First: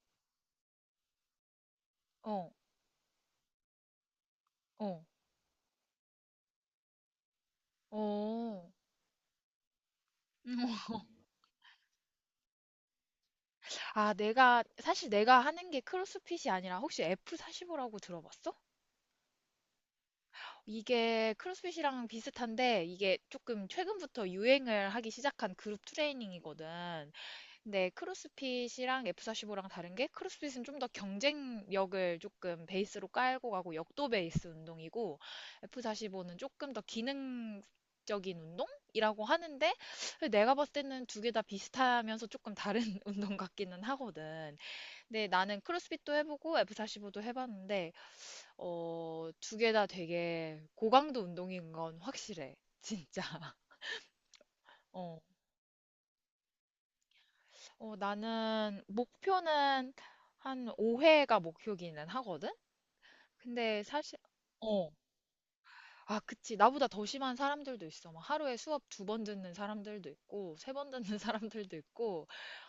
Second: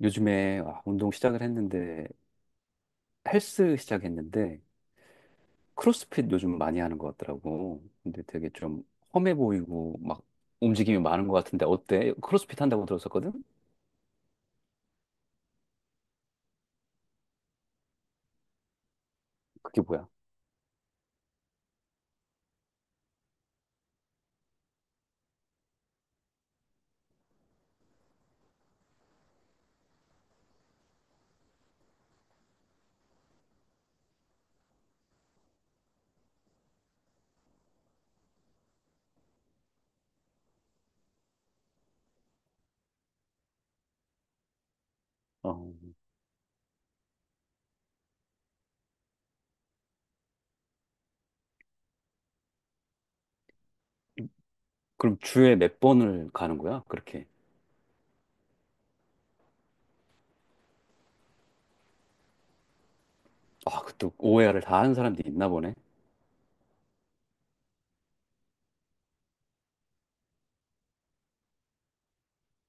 요즘에 운동 시작을 했는데 어, 헬스 시작했는데 어, 크로스핏 요즘 많이 하는 것 같더라고. 근데 되게 어. 좀 험해 보이고 막 음, 움직임이 많은 것 같은데 어때? 크로스핏 한다고 들었었거든? 아, 사실 내가 하는 게 크로스핏이 아니라 혹시 F45라고 들어봤어? 그게 뭐야? 이게 크로스핏이랑 비슷한데 이게 조금 최근부터 유행을 하기 시작한 그룹 트레이닝이거든. 네, 크로스핏이랑 F45랑 다른 게 크로스핏은 좀 더 경쟁력을 조금 베이스로 깔고 가고 역도 베이스 운동이고 F45는 조금 더 기능적인 운동이라고 하는데 내가 봤을 때는 두개 다 비슷하면서 조금 다른 운동 같기는 하거든. 근데 나는 어, 크로스핏도 해보고 F45도 해봤는데 어, 두 개 다 되게 고강도 운동인 건 확실해. 진짜. 그럼 어. 주에 몇 번을 가는 거야? 그렇게. 어, 나는 목표는 한 5회가 목표기는 하거든? 아, 근데 그것도 사실, o 해 r 을 다 어. 하는 사람들이 있나 보네. 아, 그치. 나보다 더 심한 사람들도 있어. 막 하루에 수업 두 번 듣는 사람들도 있고, 세 번 듣는 사람들도 있고,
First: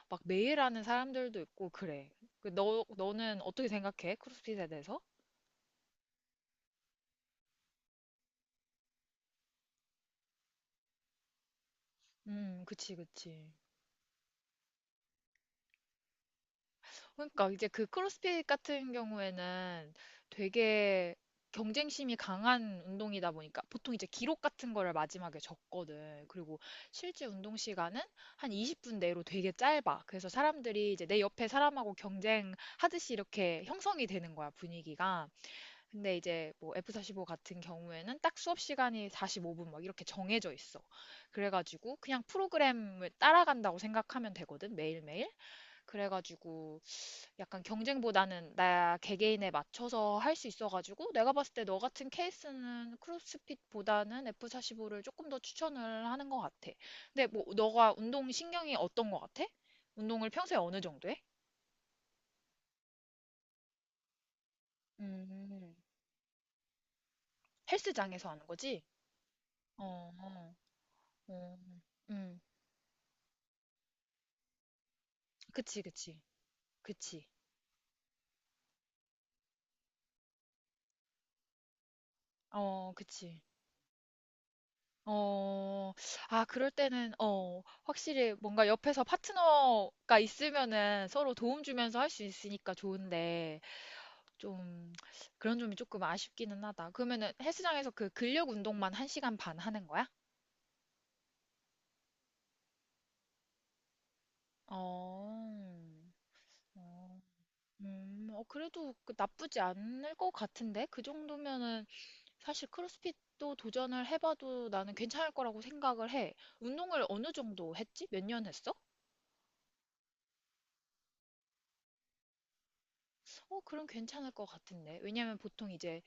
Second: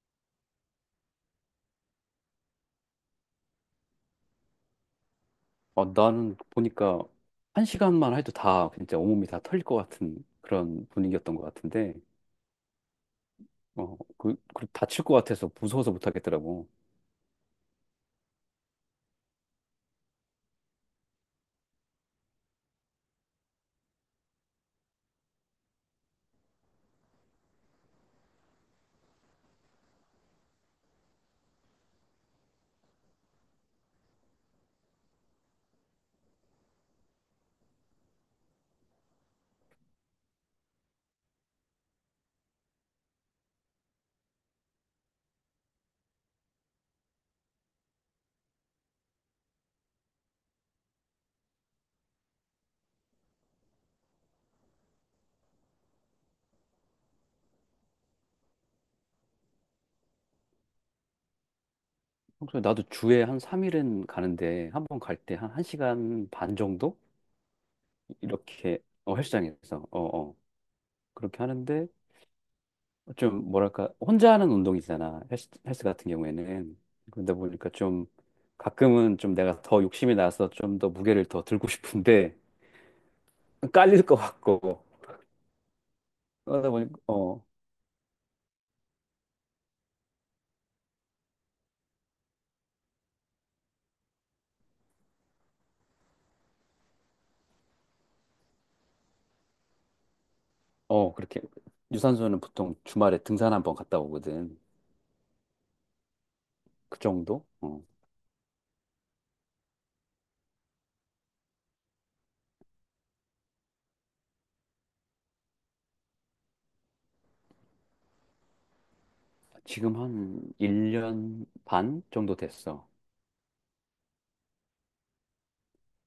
막 매일 하는 사람들도 있고, 그래. 그 너는 어떻게 생각해? 크로스핏에 대해서? 아, 나는 보니까 한 시간만 해도 다 진짜 온몸이 다 털릴 것 같은 그런 분위기였던 것 같은데 그치, 그치. 그 다칠 것 같아서 무서워서 못 하겠더라고. 그러니까 이제 그 크로스핏 같은 경우에는 되게 경쟁심이 강한 운동이다 보니까 보통 이제 기록 같은 거를 마지막에 적거든. 그리고 실제 운동 시간은 한 20분 내로 되게 짧아. 그래서 사람들이 이제 내 옆에 사람하고 경쟁하듯이 이렇게 형성이 되는 거야, 분위기가. 근데 이제 뭐 F45 같은 경우에는 딱 수업 시간이 45분 막 이렇게 정해져 있어. 그래가지고 그냥 프로그램을 따라간다고 생각하면 되거든, 매일매일. 그래가지고 약간 경쟁보다는 나 개개인에 맞춰서 할 수 있어가지고 내가 봤을 때 너 같은 케이스는 크로스핏보다는 F45를 조금 더 추천을 하는 것 같아. 근데 뭐 너가 운동 신경이 어떤 것 같아? 운동을 평소에 어느 정도 해? 평소에 나도 주에 한 3일은 가는데 한 번 갈 때 한 음, 1시간 반 정도 헬스장에서 하는 이렇게 거지? 어, 헬스장에서 어, 어, 어. 어, 그렇게 어, 하는데 음, 좀 뭐랄까 혼자 하는 운동이잖아. 헬스, 그치, 헬스 같은 그치, 경우에는. 그치, 그러다 보니까 좀 가끔은 좀 내가 더 욕심이 나서 좀 더 무게를 더 들고 싶은데 어, 그치. 깔릴 것 같고 어, 아, 그럴 그러다 보니까 때는, 어, 어, 확실히 뭔가 옆에서 파트너가 있으면은 서로 도움 주면서 할 수 있으니까 좋은데, 좀, 그런 점이 조금 아쉽기는 하다. 그러면은 헬스장에서 그 근력 운동만 1시간 반 하는 거야? 어 그렇게 유산소는 보통 주말에 등산 한번 갔다 오거든. 어, 그 어, 정도? 어. 어, 그래도 그 나쁘지 않을 것 같은데? 그 정도면은 사실 크로스핏도 도전을 해봐도 나는 괜찮을 거라고 생각을 해. 운동을 어느 정도 했지? 몇 년 했어? 지금 한 1년 반 정도 됐어. 어, 그럼 괜찮을 것 같은데. 왜냐면 보통 이제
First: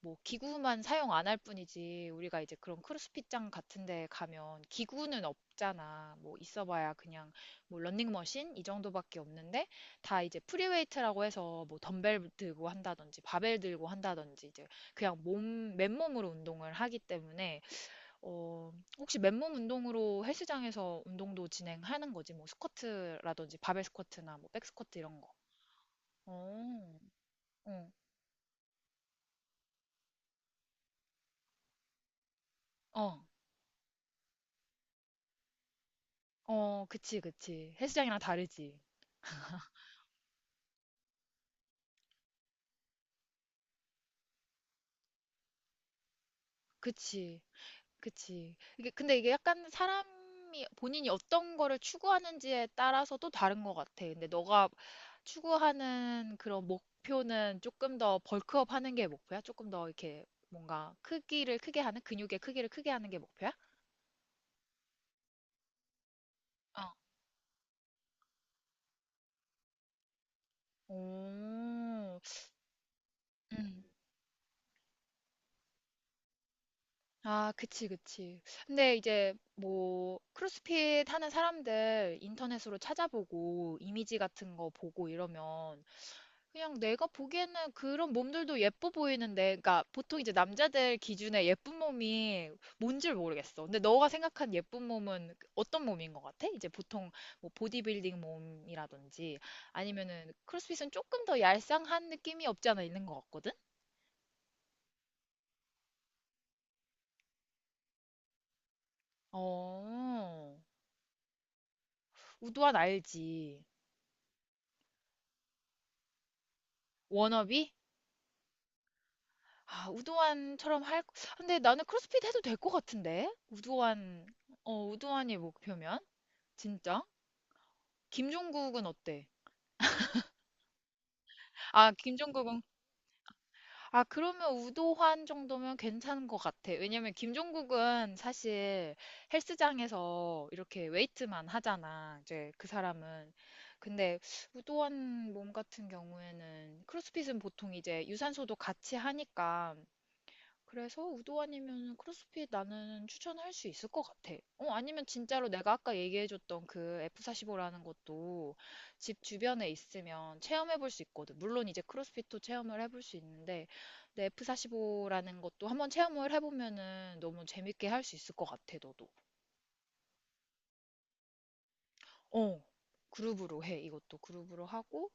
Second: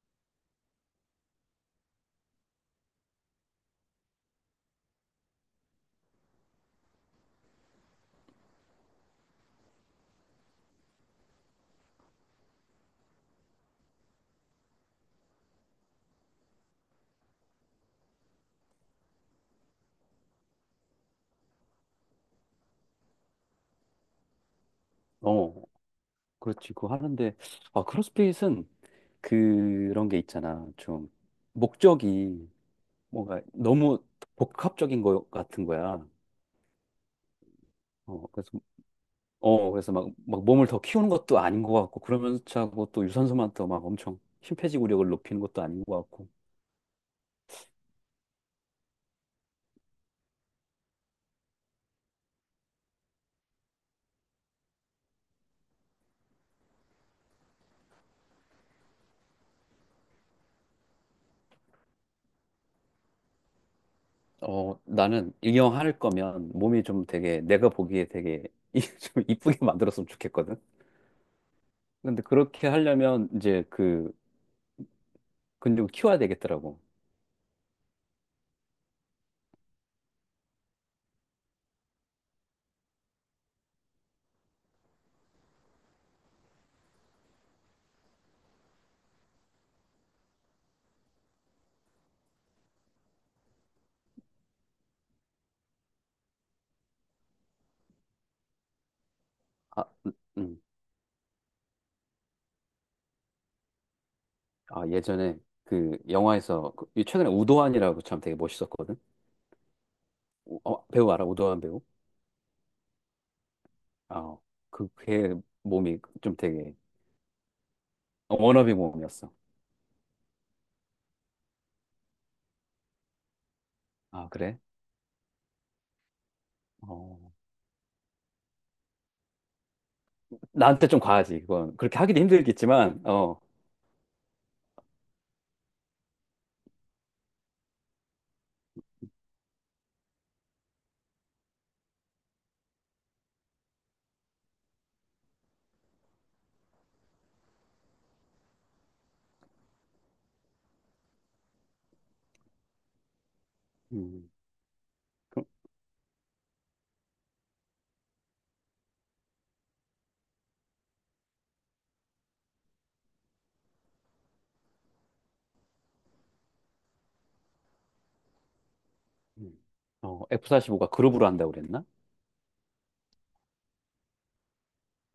뭐 기구만 사용 안 할 뿐이지 우리가 이제 그런 크로스핏장 같은 데 가면 기구는 없잖아. 뭐 있어봐야 그냥 뭐 런닝머신 이 정도밖에 없는데 다 이제 프리웨이트라고 해서 뭐 덤벨 들고 한다든지 바벨 들고 한다든지 이제 그냥 몸 맨몸으로 운동을 하기 때문에 어 혹시 맨몸 운동으로 헬스장에서 운동도 진행하는 거지 뭐 스쿼트라든지 바벨 스쿼트나 뭐 백스쿼트 이런 거. 어, 그렇지. 그거 어, 하는데, 아, 어. 크로스핏은 그런 게 있잖아. 좀, 목적이 어, 뭔가 너무 복합적인 것 같은 거야. 어, 그치, 그치. 헬스장이랑 어, 그래서, 다르지. 어, 그래서 막, 막 몸을 더 키우는 것도 아닌 것 같고, 그러면서 하고 또 유산소만 더 막 엄청 심폐지구력을 높이는 것도 아닌 것 같고. 그치, 그치. 이게, 근데 이게 약간 사람이 본인이 어떤 거를 추구하는지에 따라서 또 다른 것 같아. 근데 너가 추구하는 그런 목표는 조금 더 벌크업 하는 게 목표야? 조금 더 이렇게 뭔가 크기를 크게 하는, 근육의 크기를 크게 하는 게 목표야? 어, 나는 이왕 할 거면 몸이 어. 좀 되게, 내가 보기에 되게 좀 이쁘게 만들었으면 좋겠거든. 오, 근데 그렇게 하려면 이제 음. 그 근육을 키워야 되겠더라고. 아, 그치, 그치. 근데 이제 뭐 크로스핏 하는 사람들 인터넷으로 찾아보고 이미지 같은 거 보고 이러면 그냥 내가 보기에는 그런 몸들도 예뻐 보이는데, 그러니까 보통 이제 남자들 기준에 예쁜 몸이 뭔지 모르겠어. 근데 너가 생각한 예쁜 몸은 어떤 몸인 것 같아? 이제 보통 뭐 보디빌딩 몸이라든지 아, 아니면은 음. 크로스핏은 조금 더 얄쌍한 느낌이 없지 않아 있는 것 같거든? 아, 예전에 그 영화에서 이 최근에 우도환이라고 참 되게 멋있었거든. 어, 어, 배우 알아? 우도환 배우? 우도환 알지. 아, 그, 걔 몸이 좀 되게 워너비? 어, 워너비 몸이었어. 아, 우도환처럼 할, 근데 나는 크로스핏 해도 될 것 같은데? 우도환, 아, 그래? 어, 우도환이 목표면? 진짜? 어. 김종국은 어때? 나한테 좀 과하지, 그건. 아, 그렇게 하기도 김종국은, 힘들겠지만, 어. 아, 그러면 우도환 정도면 괜찮은 것 같아. 왜냐면 김종국은 사실 헬스장에서 이렇게 웨이트만 하잖아. 이제 그 사람은. 근데 우도환 몸 같은 경우에는 크로스핏은 보통 이제 유산소도 같이 하니까 그래서 우도 아니면 크로스핏 나는 추천할 수 있을 것 음, 같아. 어, 아니면 그, 진짜로 내가 아까 얘기해줬던 그 F45라는 것도 집 주변에 있으면 체험해볼 수 있거든. 물론 이제 크로스핏도 체험을 해볼 수 있는데, 근데 F45라는 것도 한번 체험을 해보면은 너무 재밌게 할 수 있을 것 같아, 너도. 음. 어, F45가 그룹으로 한다고 그랬나? 어, 그룹으로 해. 이것도 그룹으로 하고,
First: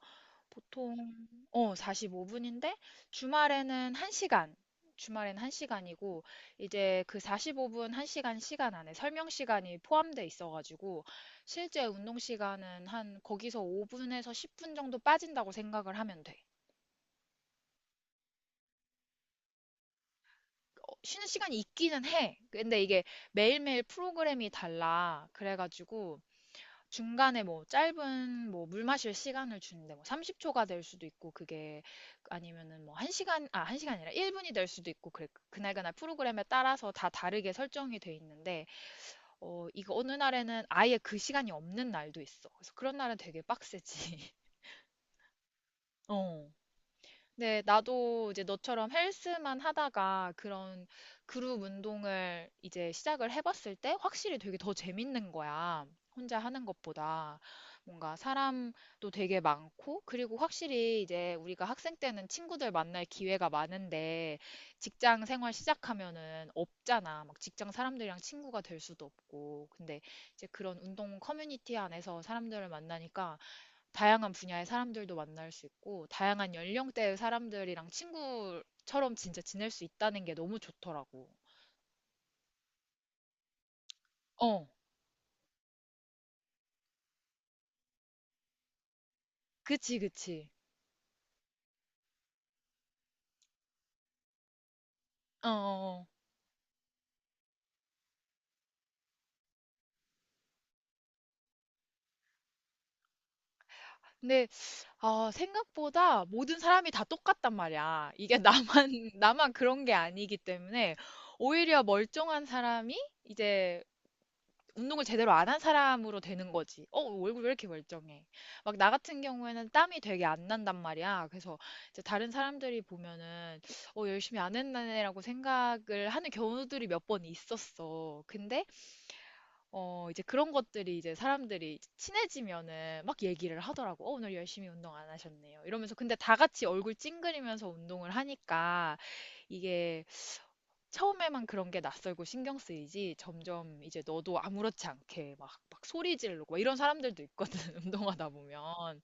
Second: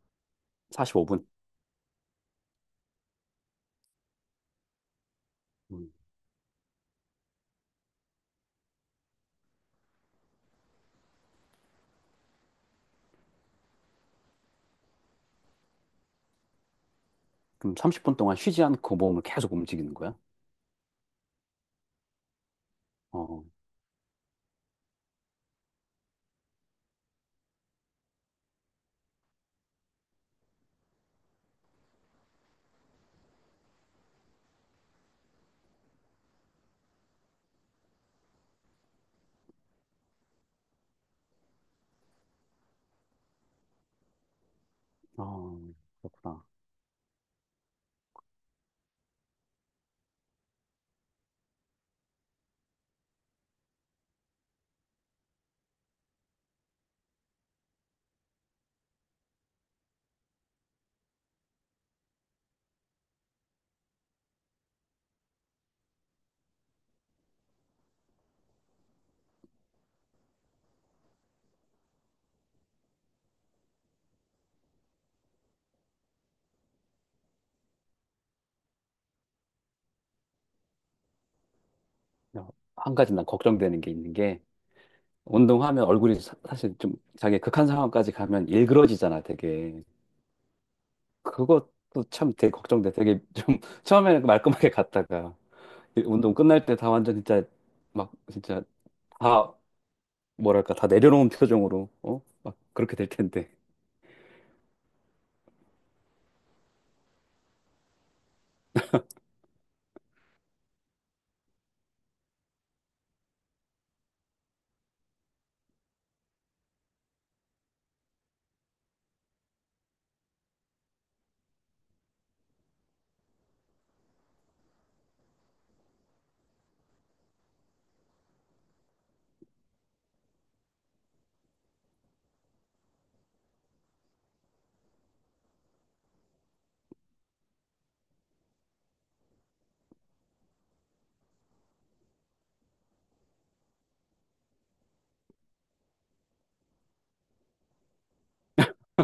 보통 45분? 어 45분인데 주말에는 1시간. 주말에는 음. 1시간이고 이제 그 45분 1시간 시간 시간 안에 설명 시간이 포함돼 있어 가지고 실제 운동 시간은 한 거기서 5분에서 10분 정도 빠진다고 생각을 하면 돼. 그럼 30분 동안 쉬지 않고 몸을 계속 움직이는 거야? 어, 쉬는 시간이 있기는 해. 근데 이게 어, 매일매일 프로그램이 달라. 그래가지고 중간에 뭐 짧은 뭐 물 마실 시간을 주는데 뭐 30초가 될 수도 있고 그게 아니면은 뭐 1시간 아 1시간이 아니라 1분이 될 수도 있고 그래 그날그날 프로그램에 따라서 다 다르게 설정이 돼 있는데 어 이거 어느 날에는 아예 그 시간이 없는 날도 있어. 그래서 그런 날은 되게 빡세지. 어, 그렇구나. 어. 네, 나도 이제 너처럼 헬스만 하다가 그런 그룹 운동을 이제 시작을 해봤을 때 확실히 되게 더 재밌는 거야. 혼자 하는 것보다. 뭔가 사람도 되게 많고, 그리고 확실히 이제 우리가 학생 때는 친구들 만날 기회가 많은데 직장 생활 시작하면은 없잖아. 막 직장 사람들이랑 친구가 될 수도 없고. 근데 이제 그런 운동 커뮤니티 안에서 사람들을 만나니까 다양한 분야의 사람들도 만날 수 있고, 다양한 연령대의 사람들이랑 친구처럼 진짜 지낼 수 있다는 게 너무 좋더라고. 야, 한 가지 난 걱정되는 게 있는 게, 어, 운동하면 얼굴이 사, 실좀 자기 극한 상황까지 가면 일그러지잖아, 되게. 그치, 그치. 그것도 참 되게 걱정돼. 되게 좀 처음에는 그 말끔하게 갔다가 어, 어, 어. 운동 끝날 때 다 완전 진짜 막 진짜 다 뭐랄까 다 내려놓은 표정으로 어? 막 그렇게 될 텐데. 근데, 아, 생각보다 모든 사람이 다 똑같단 말이야. 이게 나만, 나만 그런 게 아니기 때문에, 오히려 멀쩡한 사람이 이제 운동을 제대로 안한 사람으로 되는 거지. 어, 얼굴 왜 이렇게 멀쩡해? 막 나 같은 경우에는 땀이 되게 안 난단 말이야. 그래서 이제 다른 사람들이 보면은 어, 열심히 안 했네라고 생각을 하는 경우들이 몇 번 있었어. 근데 어, 이제 그런 것들이 이제 사람들이 친해지면은 막 얘기를 하더라고. 어, 오늘 열심히 운동 안 하셨네요. 이러면서 근데 다 같이 얼굴 찡그리면서 운동을 하니까 이게 처음에만 그런 게 낯설고 신경 쓰이지 점점 이제 너도 아무렇지 않게 막 소리 지르고 막 이런 사람들도 있거든 운동하다 보면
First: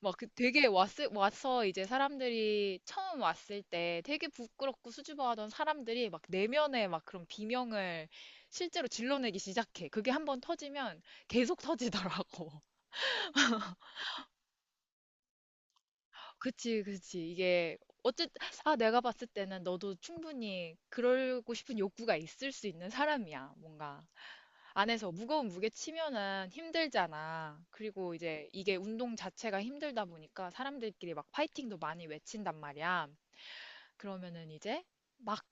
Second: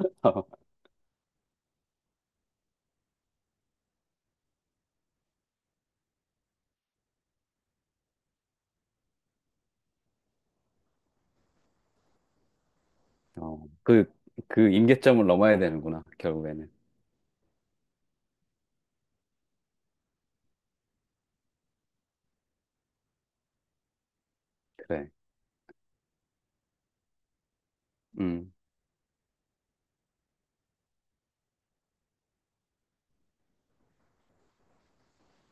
막 그 되게 왔 와서 이제 사람들이 처음 왔을 때 되게 부끄럽고 수줍어하던 사람들이 막 내면에 막 그런 비명을 실제로 질러내기 시작해. 그게 한번 터지면 계속 터지더라고. 어, 그, 그 임계점을 넘어야 되는구나, 결국에는. 그치, 그치. 이게 어쨌 아, 내가 봤을 때는 너도 충분히 그러고 싶은 욕구가 있을 수 있는 사람이야. 뭔가 안에서 그래. 무거운 무게 치면은 힘들잖아. 그리고 이제 음. 이게 운동 자체가 힘들다 보니까 사람들끼리 막 파이팅도 많이 외친단 말이야. 그러면은 이제 막,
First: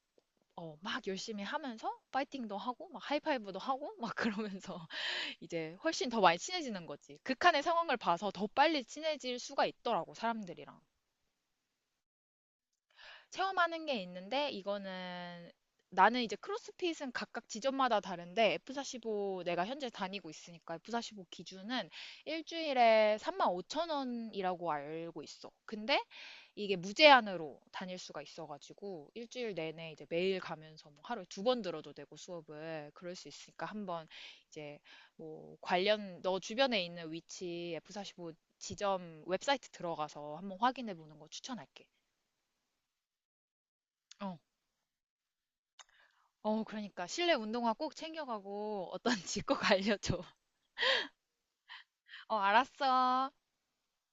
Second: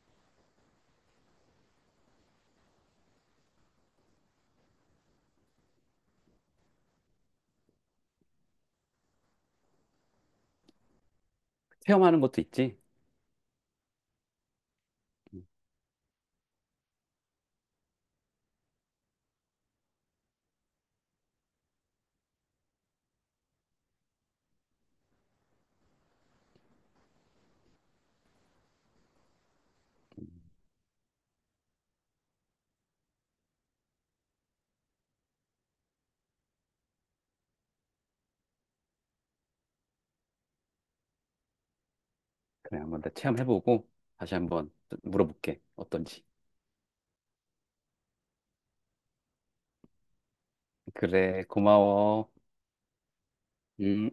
막 열심히 하면서 파이팅도 하고, 막 하이파이브도 하고, 막 그러면서 이제 훨씬 더 많이 친해지는 거지. 극한의 상황을 봐서 더 빨리 친해질 수가 있더라고, 사람들이랑. 체험하는 것도 있지? 체험하는 게 있는데 이거는 나는 이제 크로스핏은 각각 지점마다 다른데 F45 내가 현재 다니고 있으니까 F45 기준은 일주일에 35,000원이라고 알고 있어. 근데 이게 무제한으로 다닐 수가 있어가지고 일주일 내내 이제 매일 가면서 뭐 하루에 두 번 들어도 되고 수업을 그럴 수 있으니까 한번 이제 뭐 관련 너 주변에 있는 위치 F45 지점 웹사이트 들어가서 한번 확인해 보는 거 추천할게. 그래, 한번 더 체험해보고 다시 어, 한번 물어볼게. 어떤지. 어, 그러니까 실내 운동화 꼭 챙겨가고 어떤지 꼭 알려줘. 그래, 고마워. 어, 알았어. 음.